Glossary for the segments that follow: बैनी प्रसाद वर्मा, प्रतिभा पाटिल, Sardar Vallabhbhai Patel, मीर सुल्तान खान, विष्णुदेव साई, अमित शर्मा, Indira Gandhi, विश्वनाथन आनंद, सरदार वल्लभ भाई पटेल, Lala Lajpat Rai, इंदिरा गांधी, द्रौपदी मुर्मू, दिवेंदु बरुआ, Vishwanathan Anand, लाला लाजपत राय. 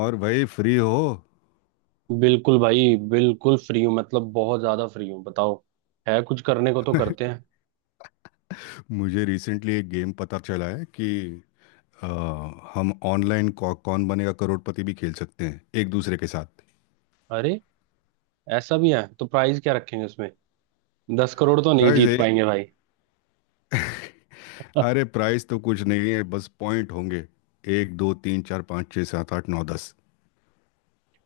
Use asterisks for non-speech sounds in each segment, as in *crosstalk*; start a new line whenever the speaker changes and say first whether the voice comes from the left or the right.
left: और भाई फ्री हो।
right: बिल्कुल भाई बिल्कुल फ्री हूँ। मतलब बहुत ज्यादा फ्री हूँ, बताओ है कुछ करने को तो करते हैं।
left: मुझे रिसेंटली एक गेम पता चला है कि अ, हम ऑनलाइन कौन बनेगा करोड़पति भी खेल सकते हैं एक दूसरे के साथ।
right: अरे, ऐसा भी है तो प्राइस क्या रखेंगे उसमें? 10 करोड़ तो नहीं
left: प्राइज
right: जीत
left: है?
right: पाएंगे भाई। *laughs*
left: अरे प्राइस तो कुछ नहीं है, बस पॉइंट होंगे। एक दो तीन चार पाँच छः सात आठ नौ दस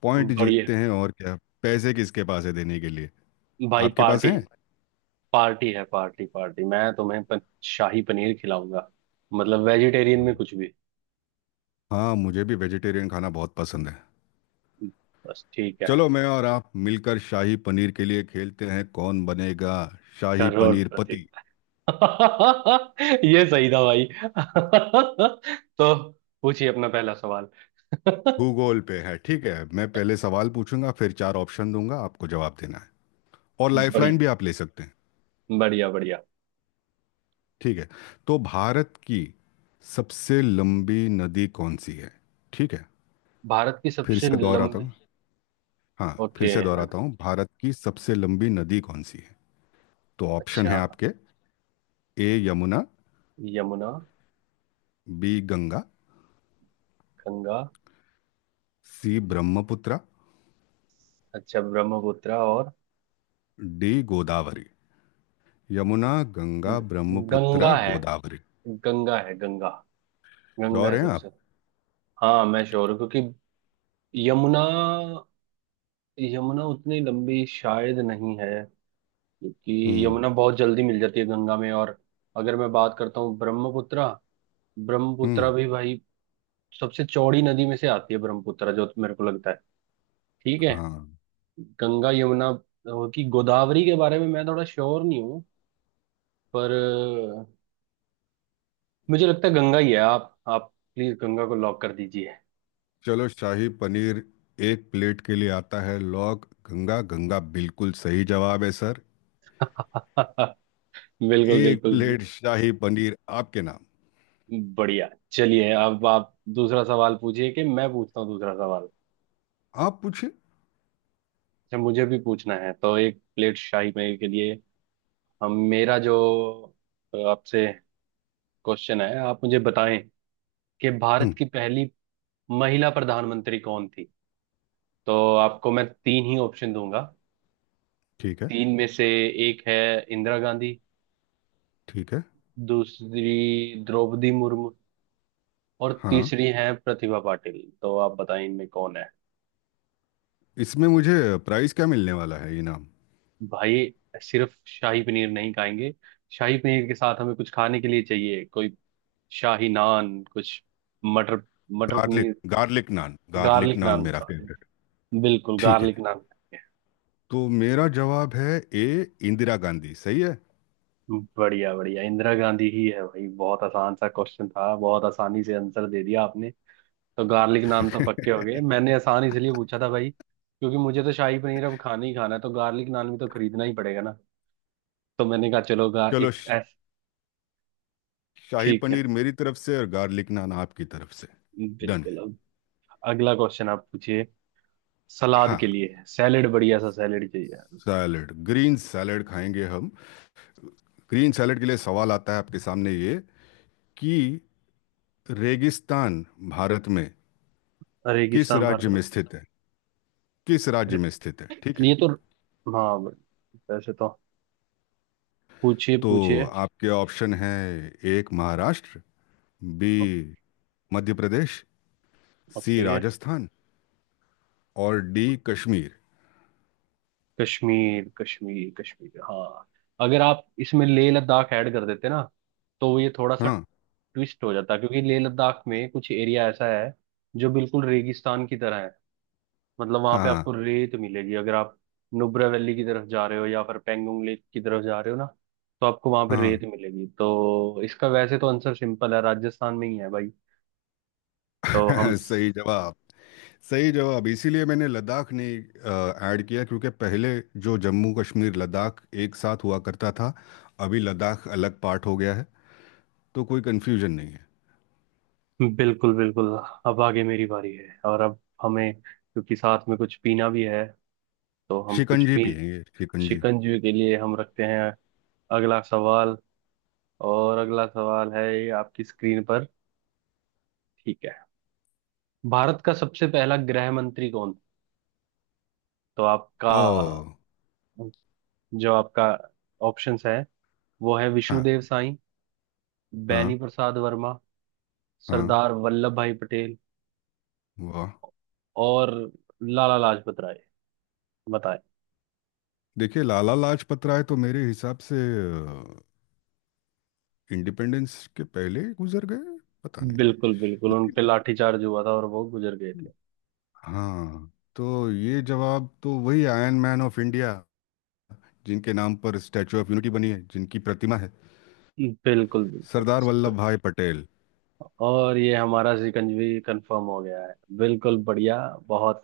left: पॉइंट
right: बढ़िया।
left: जीतते हैं और क्या। पैसे किसके पास है देने के लिए?
right: भाई
left: आपके पास
right: पार्टी।
left: हैं?
right: पार्टी है, पार्टी पार्टी। मैं तुम्हें शाही पनीर खिलाऊंगा, मतलब वेजिटेरियन
left: हम्म।
right: में कुछ भी।
left: हाँ, मुझे भी वेजिटेरियन खाना बहुत पसंद है।
right: बस ठीक है।
left: चलो मैं और आप मिलकर शाही पनीर के लिए खेलते हैं, कौन बनेगा शाही पनीर
right: करोड़पति।
left: पति।
right: *laughs* ये सही था भाई। *laughs* तो पूछिए अपना पहला सवाल। *laughs*
left: भूगोल पे है, ठीक है, मैं पहले सवाल पूछूंगा फिर चार ऑप्शन दूंगा, आपको जवाब देना है। और
right: बढ़िया,
left: लाइफलाइन भी आप ले सकते हैं।
right: बढ़िया, बढ़िया।
left: ठीक है। तो भारत की सबसे लंबी नदी कौन सी है? ठीक है,
right: भारत की
left: फिर
right: सबसे
left: से दोहराता
right: लंबी।
left: हूँ। हाँ, फिर
right: ओके।
left: से दोहराता हूँ, भारत की सबसे लंबी नदी कौन सी है? तो ऑप्शन
right: अच्छा।
left: है आपके। A Yamuna,
right: Yamuna.
left: B Ganga,
right: Ganga.
left: C Brahmaputra,
right: अच्छा ब्रह्मपुत्र। और
left: डी गोदावरी। यमुना, गंगा,
right: ग-
left: ब्रह्मपुत्रा,
right: गंगा है,
left: गोदावरी।
right: गंगा है गंगा, गंगा
left: श्योर
right: है
left: हैं आप?
right: सबसे। हाँ, मैं श्योर हूँ क्योंकि यमुना, यमुना उतनी लंबी शायद नहीं है, क्योंकि
left: हम्म।
right: यमुना बहुत जल्दी मिल जाती है गंगा में। और अगर मैं बात करता हूँ ब्रह्मपुत्र,
left: हम्म।
right: ब्रह्मपुत्र भी भाई सबसे चौड़ी नदी में से आती है ब्रह्मपुत्र, जो मेरे को लगता है। ठीक है।
left: हाँ।
right: गंगा, यमुना की, गोदावरी के बारे में मैं थोड़ा श्योर नहीं हूँ। पर अ, मुझे लगता है गंगा ही है। आप प्लीज गंगा को लॉक कर दीजिए।
left: चलो शाही पनीर एक प्लेट के लिए आता है, लॉग गंगा, गंगा बिल्कुल सही जवाब है सर।
right: *laughs* बिल्कुल,
left: एक
right: बिल्कुल।
left: प्लेट शाही पनीर आपके नाम।
right: बढ़िया, चलिए अब आप दूसरा सवाल पूछिए कि मैं पूछता हूँ दूसरा सवाल।
left: आप पूछिए।
right: अच्छा, मुझे भी पूछना है तो एक प्लेट शाही पनीर के लिए। हम, मेरा जो आपसे क्वेश्चन है, आप मुझे बताएं कि भारत
left: हम्म।
right: की पहली महिला प्रधानमंत्री कौन थी। तो आपको मैं तीन ही ऑप्शन दूंगा।
left: ठीक है।
right: तीन में से एक है इंदिरा गांधी,
left: ठीक है।
right: दूसरी द्रौपदी मुर्मू, और
left: हाँ,
right: तीसरी है प्रतिभा पाटिल। तो आप बताएं इनमें कौन है।
left: इसमें मुझे प्राइस क्या मिलने वाला है, इनाम?
right: भाई सिर्फ शाही पनीर नहीं खाएंगे, शाही पनीर के साथ हमें कुछ खाने के लिए चाहिए कोई, शाही नान कुछ, मटर, मटर
left: garlic
right: paneer,
left: garlic naan, garlic
right: garlic
left: naan
right: naan
left: मेरा
right: सॉरी,
left: फेवरेट।
right: बिल्कुल
left: ठीक है,
right: गार्लिक नान खाएंगे।
left: तो मेरा जवाब है ए, इंदिरा गांधी सही है।
right: बढ़िया, बढ़िया, इंदिरा गांधी ही है भाई। बहुत आसान सा क्वेश्चन था, बहुत आसानी से आंसर दे दिया आपने। तो गार्लिक नान तो पक्के
left: *laughs*
right: हो गए, मैंने आसान इसलिए पूछा था भाई, क्योंकि मुझे तो शाही पनीर अब खाना ही खाना है, तो गार्लिक नान भी तो खरीदना ही पड़ेगा ना। तो मैंने कहा चलो गा
left: चलो
right: एक ऐस
left: शाही
right: ठीक है,
left: पनीर मेरी तरफ से और गार्लिक नान आपकी तरफ से। डन है।
right: बिल्कुल। अब अगला क्वेश्चन आप पूछिए। सलाद
left: हाँ।
right: के लिए है, सैलेड, बढ़िया सा सैलेड चाहिए।
left: सैलड, ग्रीन सैलड खाएंगे हम। ग्रीन सैलेड के लिए सवाल आता है आपके सामने ये कि रेगिस्तान भारत में किस
right: रेगिस्तान भारत
left: राज्य
right: में।
left: में स्थित है। किस राज्य
right: अरे,
left: में स्थित है, ठीक है।
right: ये तो, हाँ, वैसे तो पूछिए,
left: तो
right: पूछिए।
left: आपके ऑप्शन है, एक महाराष्ट्र, बी
right: ओ-
left: मध्य प्रदेश, सी
right: ओके।
left: राजस्थान, और डी कश्मीर।
right: कश्मीर, कश्मीर, कश्मीर, हाँ। अगर आप इसमें लेह लद्दाख ऐड कर देते ना, तो ये थोड़ा सा
left: हाँ।
right: ट्विस्ट हो जाता है, क्योंकि लेह लद्दाख में कुछ एरिया ऐसा है जो बिल्कुल रेगिस्तान की तरह है। मतलब वहां पे
left: हाँ।
right: आपको रेत मिलेगी, अगर आप नुब्रा वैली की तरफ जा रहे हो या फिर पेंगोंग लेक की तरफ जा रहे हो ना, तो आपको वहां पे रेत मिलेगी। तो इसका वैसे तो आंसर सिंपल है, राजस्थान में ही है भाई। तो
left: हाँ।
right: हम,
left: *laughs* सही जवाब। सही जवाब, इसीलिए मैंने लद्दाख नहीं ऐड किया क्योंकि पहले जो जम्मू कश्मीर लद्दाख एक साथ हुआ करता था, अभी लद्दाख अलग पार्ट हो गया है, तो कोई कंफ्यूजन नहीं है।
right: बिल्कुल बिल्कुल। अब आगे मेरी बारी है और अब हमें क्योंकि साथ में कुछ पीना भी है, तो हम कुछ
left: शिकंजी
right: पी,
left: पिएंगे, शिकंजी।
right: शिकंजी के लिए हम रखते हैं अगला सवाल। और अगला सवाल है ये आपकी स्क्रीन पर, ठीक है, भारत का सबसे पहला गृह मंत्री कौन था? तो आपका,
left: ओ।
right: जो आपका ऑप्शंस है, वो है
left: हाँ।
right: विष्णुदेव साई, बैनी
left: हाँ।
right: प्रसाद वर्मा,
left: हाँ।
right: सरदार वल्लभ भाई पटेल,
left: वाह।
right: और लाला लाजपत राय। बताए।
left: देखिए लाला लाजपत राय तो मेरे हिसाब से इंडिपेंडेंस के पहले ही गुजर गए, पता नहीं।
right: बिल्कुल बिल्कुल, उन
left: लेकिन
right: पे लाठीचार्ज हुआ था और वो गुजर गए थे।
left: हाँ, तो ये जवाब तो वही आयरन मैन ऑफ इंडिया, जिनके नाम पर स्टैचू ऑफ यूनिटी बनी है, जिनकी प्रतिमा है,
right: बिल्कुल बिल्कुल।
left: सरदार वल्लभ भाई पटेल।
right: और ये हमारा सिकंजवी कंफर्म हो गया है, बिल्कुल बढ़िया। बहुत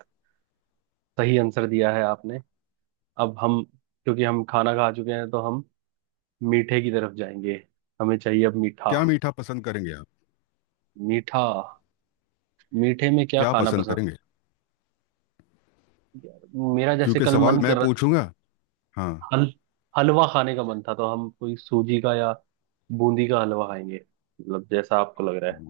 right: सही आंसर दिया है आपने। अब हम, क्योंकि हम खाना खा चुके हैं तो हम मीठे की तरफ जाएंगे। हमें चाहिए अब मीठा।
left: क्या मीठा पसंद करेंगे आप?
right: मीठा, मीठे में क्या
left: क्या
right: खाना
left: पसंद
right: पसंद?
left: करेंगे,
right: यार, मेरा जैसे
left: क्योंकि
right: कल
left: सवाल
right: मन
left: मैं
right: कर रहा,
left: पूछूंगा। हाँ,
right: हल हलवा खाने का मन था, तो हम कोई सूजी का या बूंदी का हलवा खाएंगे, मतलब जैसा आपको लग रहा है।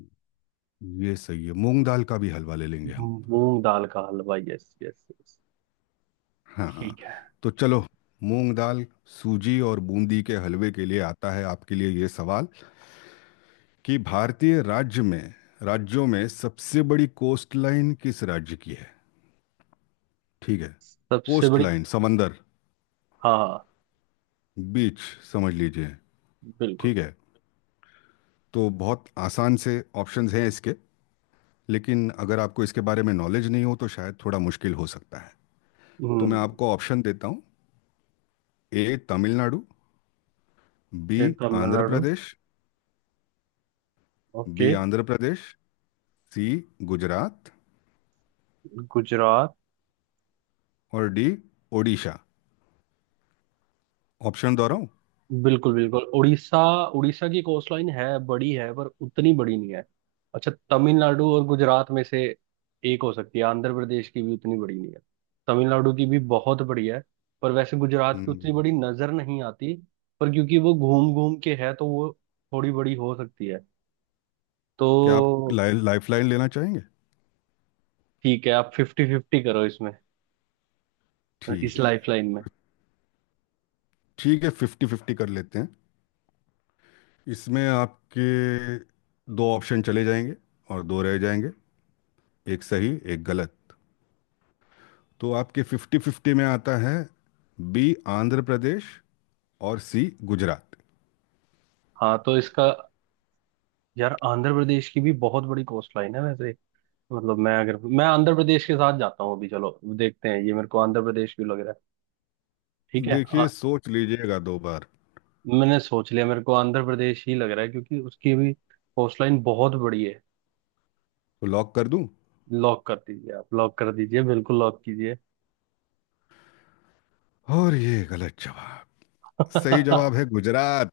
left: ये सही है, मूंग दाल का भी हलवा ले लेंगे हम।
right: मूंग दाल का हलवा, यस यस यस।
left: हाँ। हाँ।
right: ठीक है।
left: तो चलो मूंग दाल, सूजी और बूंदी के हलवे के लिए आता है आपके लिए ये सवाल कि भारतीय राज्य में, राज्यों में सबसे बड़ी कोस्ट लाइन किस राज्य की है? ठीक है।
right: सबसे
left: कोस्ट
right: बड़ी।
left: लाइन, समंदर,
right: हाँ, हाँ,
left: बीच, समझ लीजिए।
right: बिल्कुल।
left: ठीक है। तो बहुत आसान से ऑप्शंस हैं इसके, लेकिन अगर आपको इसके बारे में नॉलेज नहीं हो तो शायद थोड़ा मुश्किल हो सकता है। तो मैं
right: हम्म।
left: आपको ऑप्शन देता हूँ, ए तमिलनाडु, बी
right: फिर
left: Andhra
right: Tamil Nadu.
left: Pradesh, B
right: okay.
left: Andhra Pradesh, C Gujarat,
right: Gujarat.
left: और डी ओडिशा। ऑप्शन दोहराऊं?
right: बिल्कुल बिल्कुल, उड़ीसा, उड़ीसा की कोस्ट लाइन है बड़ी, है पर उतनी बड़ी नहीं है। अच्छा, तमिलनाडु और गुजरात में से एक हो सकती है। आंध्र प्रदेश की भी उतनी बड़ी नहीं है, तमिलनाडु की भी बहुत बड़ी है। पर वैसे गुजरात की उतनी
left: हम्म।
right: बड़ी नजर नहीं आती। पर क्योंकि वो घूम घूम के है, तो वो थोड़ी बड़ी हो सकती है।
left: क्या आप
right: तो
left: लाइफ लाइन लेना चाहेंगे?
right: ठीक है, आप 50-50 करो इसमें,
left: ठीक
right: इस
left: है।
right: लाइफ लाइन में।
left: ठीक है, फिफ्टी फिफ्टी कर लेते हैं। इसमें आपके दो ऑप्शन चले जाएंगे और दो रह जाएंगे, एक सही एक गलत। तो आपके फिफ्टी फिफ्टी में आता है बी आंध्र प्रदेश और सी गुजरात।
right: हाँ तो इसका, यार आंध्र प्रदेश की भी बहुत बड़ी कोस्ट लाइन है वैसे, मतलब मैं, अगर मैं आंध्र प्रदेश के साथ जाता हूँ अभी। चलो देखते हैं, ये मेरे को आंध्र प्रदेश क्यों लग रहा है। ठीक है
left: देखिए सोच लीजिएगा दो बार, तो
right: मैंने सोच लिया, मेरे को आंध्र प्रदेश ही लग रहा है, क्योंकि उसकी भी कोस्ट लाइन बहुत बड़ी है।
left: लॉक कर दूं?
right: लॉक कर दीजिए, आप लॉक कर दीजिए, बिल्कुल लॉक कीजिए।
left: और ये गलत जवाब। सही जवाब है
right: *laughs*
left: गुजरात।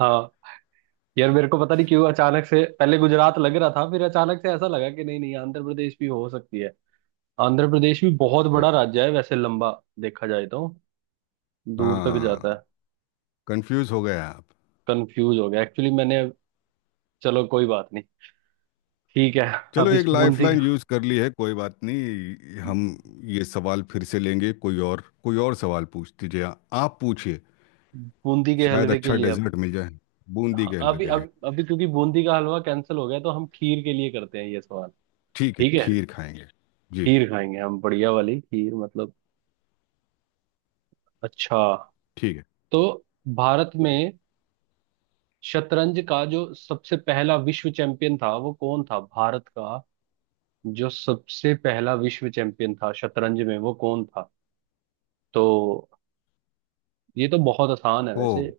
right: हाँ, यार मेरे को पता नहीं क्यों, अचानक से पहले गुजरात लग रहा था, फिर अचानक से ऐसा लगा कि नहीं नहीं आंध्र प्रदेश भी हो सकती है। आंध्र प्रदेश भी बहुत
left: अच्छा।
right: बड़ा राज्य है वैसे, लंबा देखा जाए तो दूर तक जाता
left: हाँ।
right: है।
left: कंफ्यूज हो गए आप?
right: कंफ्यूज हो गया एक्चुअली मैंने। चलो कोई बात नहीं, ठीक है।
left: चलो
right: अब इस
left: एक
right: बूंदी,
left: लाइफलाइन यूज कर ली है, कोई बात नहीं, हम ये सवाल फिर से लेंगे, कोई और सवाल पूछ दीजिए। आप पूछिए।
right: बूंदी के
left: शायद
right: हलवे के
left: अच्छा
right: लिए अब,
left: डेजर्ट मिल जाए। बूंदी
right: हाँ,
left: के हलवे
right: अभी,
left: के लिए।
right: अब अभी क्योंकि बूंदी का हलवा कैंसिल हो गया, तो हम खीर के लिए करते हैं ये सवाल।
left: ठीक है,
right: ठीक है,
left: खीर खाएंगे। जी।
right: खीर खाएंगे हम बढ़िया वाली खीर, मतलब। अच्छा,
left: ठीक है।
right: तो भारत में शतरंज का जो सबसे पहला विश्व चैंपियन था, वो कौन था भारत का? जो सबसे पहला विश्व चैंपियन था शतरंज में, वो कौन था? तो ये तो बहुत आसान है
left: ओ।
right: वैसे,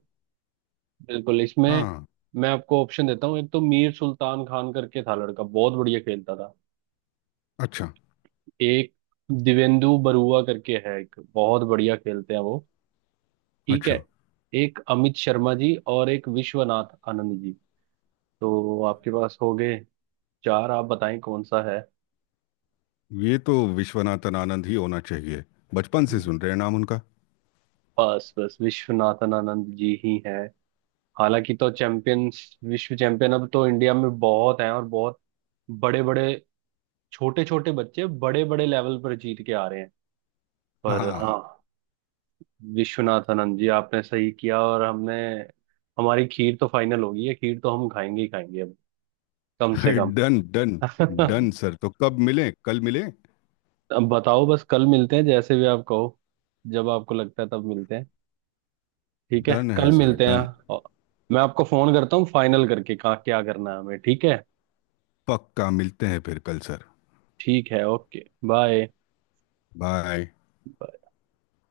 right: बिल्कुल इसमें
left: हाँ।
right: मैं आपको ऑप्शन देता हूँ। एक तो मीर सुल्तान खान करके था, लड़का बहुत बढ़िया खेलता था।
left: अच्छा।
right: एक दिवेंदु बरुआ करके है एक, बहुत बढ़िया खेलते हैं वो, ठीक है।
left: अच्छा।
right: एक अमित शर्मा जी, और एक विश्वनाथ आनंद जी। तो आपके पास हो गए चार, आप बताएं कौन सा है।
left: ये तो विश्वनाथन आनंद ही होना चाहिए, बचपन से सुन रहे हैं नाम उनका।
right: बस बस, विश्वनाथन आनंद जी ही हैं। हालांकि तो चैंपियंस, विश्व चैंपियन अब तो इंडिया में बहुत हैं, और बहुत बड़े बड़े, छोटे छोटे बच्चे बड़े बड़े लेवल पर जीत के आ रहे हैं। पर हाँ,
left: हाँ।
right: विश्वनाथन जी, आपने सही किया और हमने, हमारी खीर तो फाइनल होगी, है खीर तो हम खाएंगे ही खाएंगे अब, कम से कम।
left: *laughs* Done done.
right: *laughs*
left: डन सर, तो कब मिलें, कल मिलें?
right: अब बताओ, बस कल मिलते हैं, जैसे भी आप कहो, जब आपको लगता है तब मिलते हैं। ठीक है,
left: डन है
right: कल
left: सर,
right: मिलते हैं।
left: डन।
right: और मैं आपको फोन करता हूँ फाइनल करके, कहाँ क्या करना है हमें, ठीक है।
left: पक्का मिलते हैं फिर कल सर।
right: ठीक है, ओके, बाय।
left: बाय।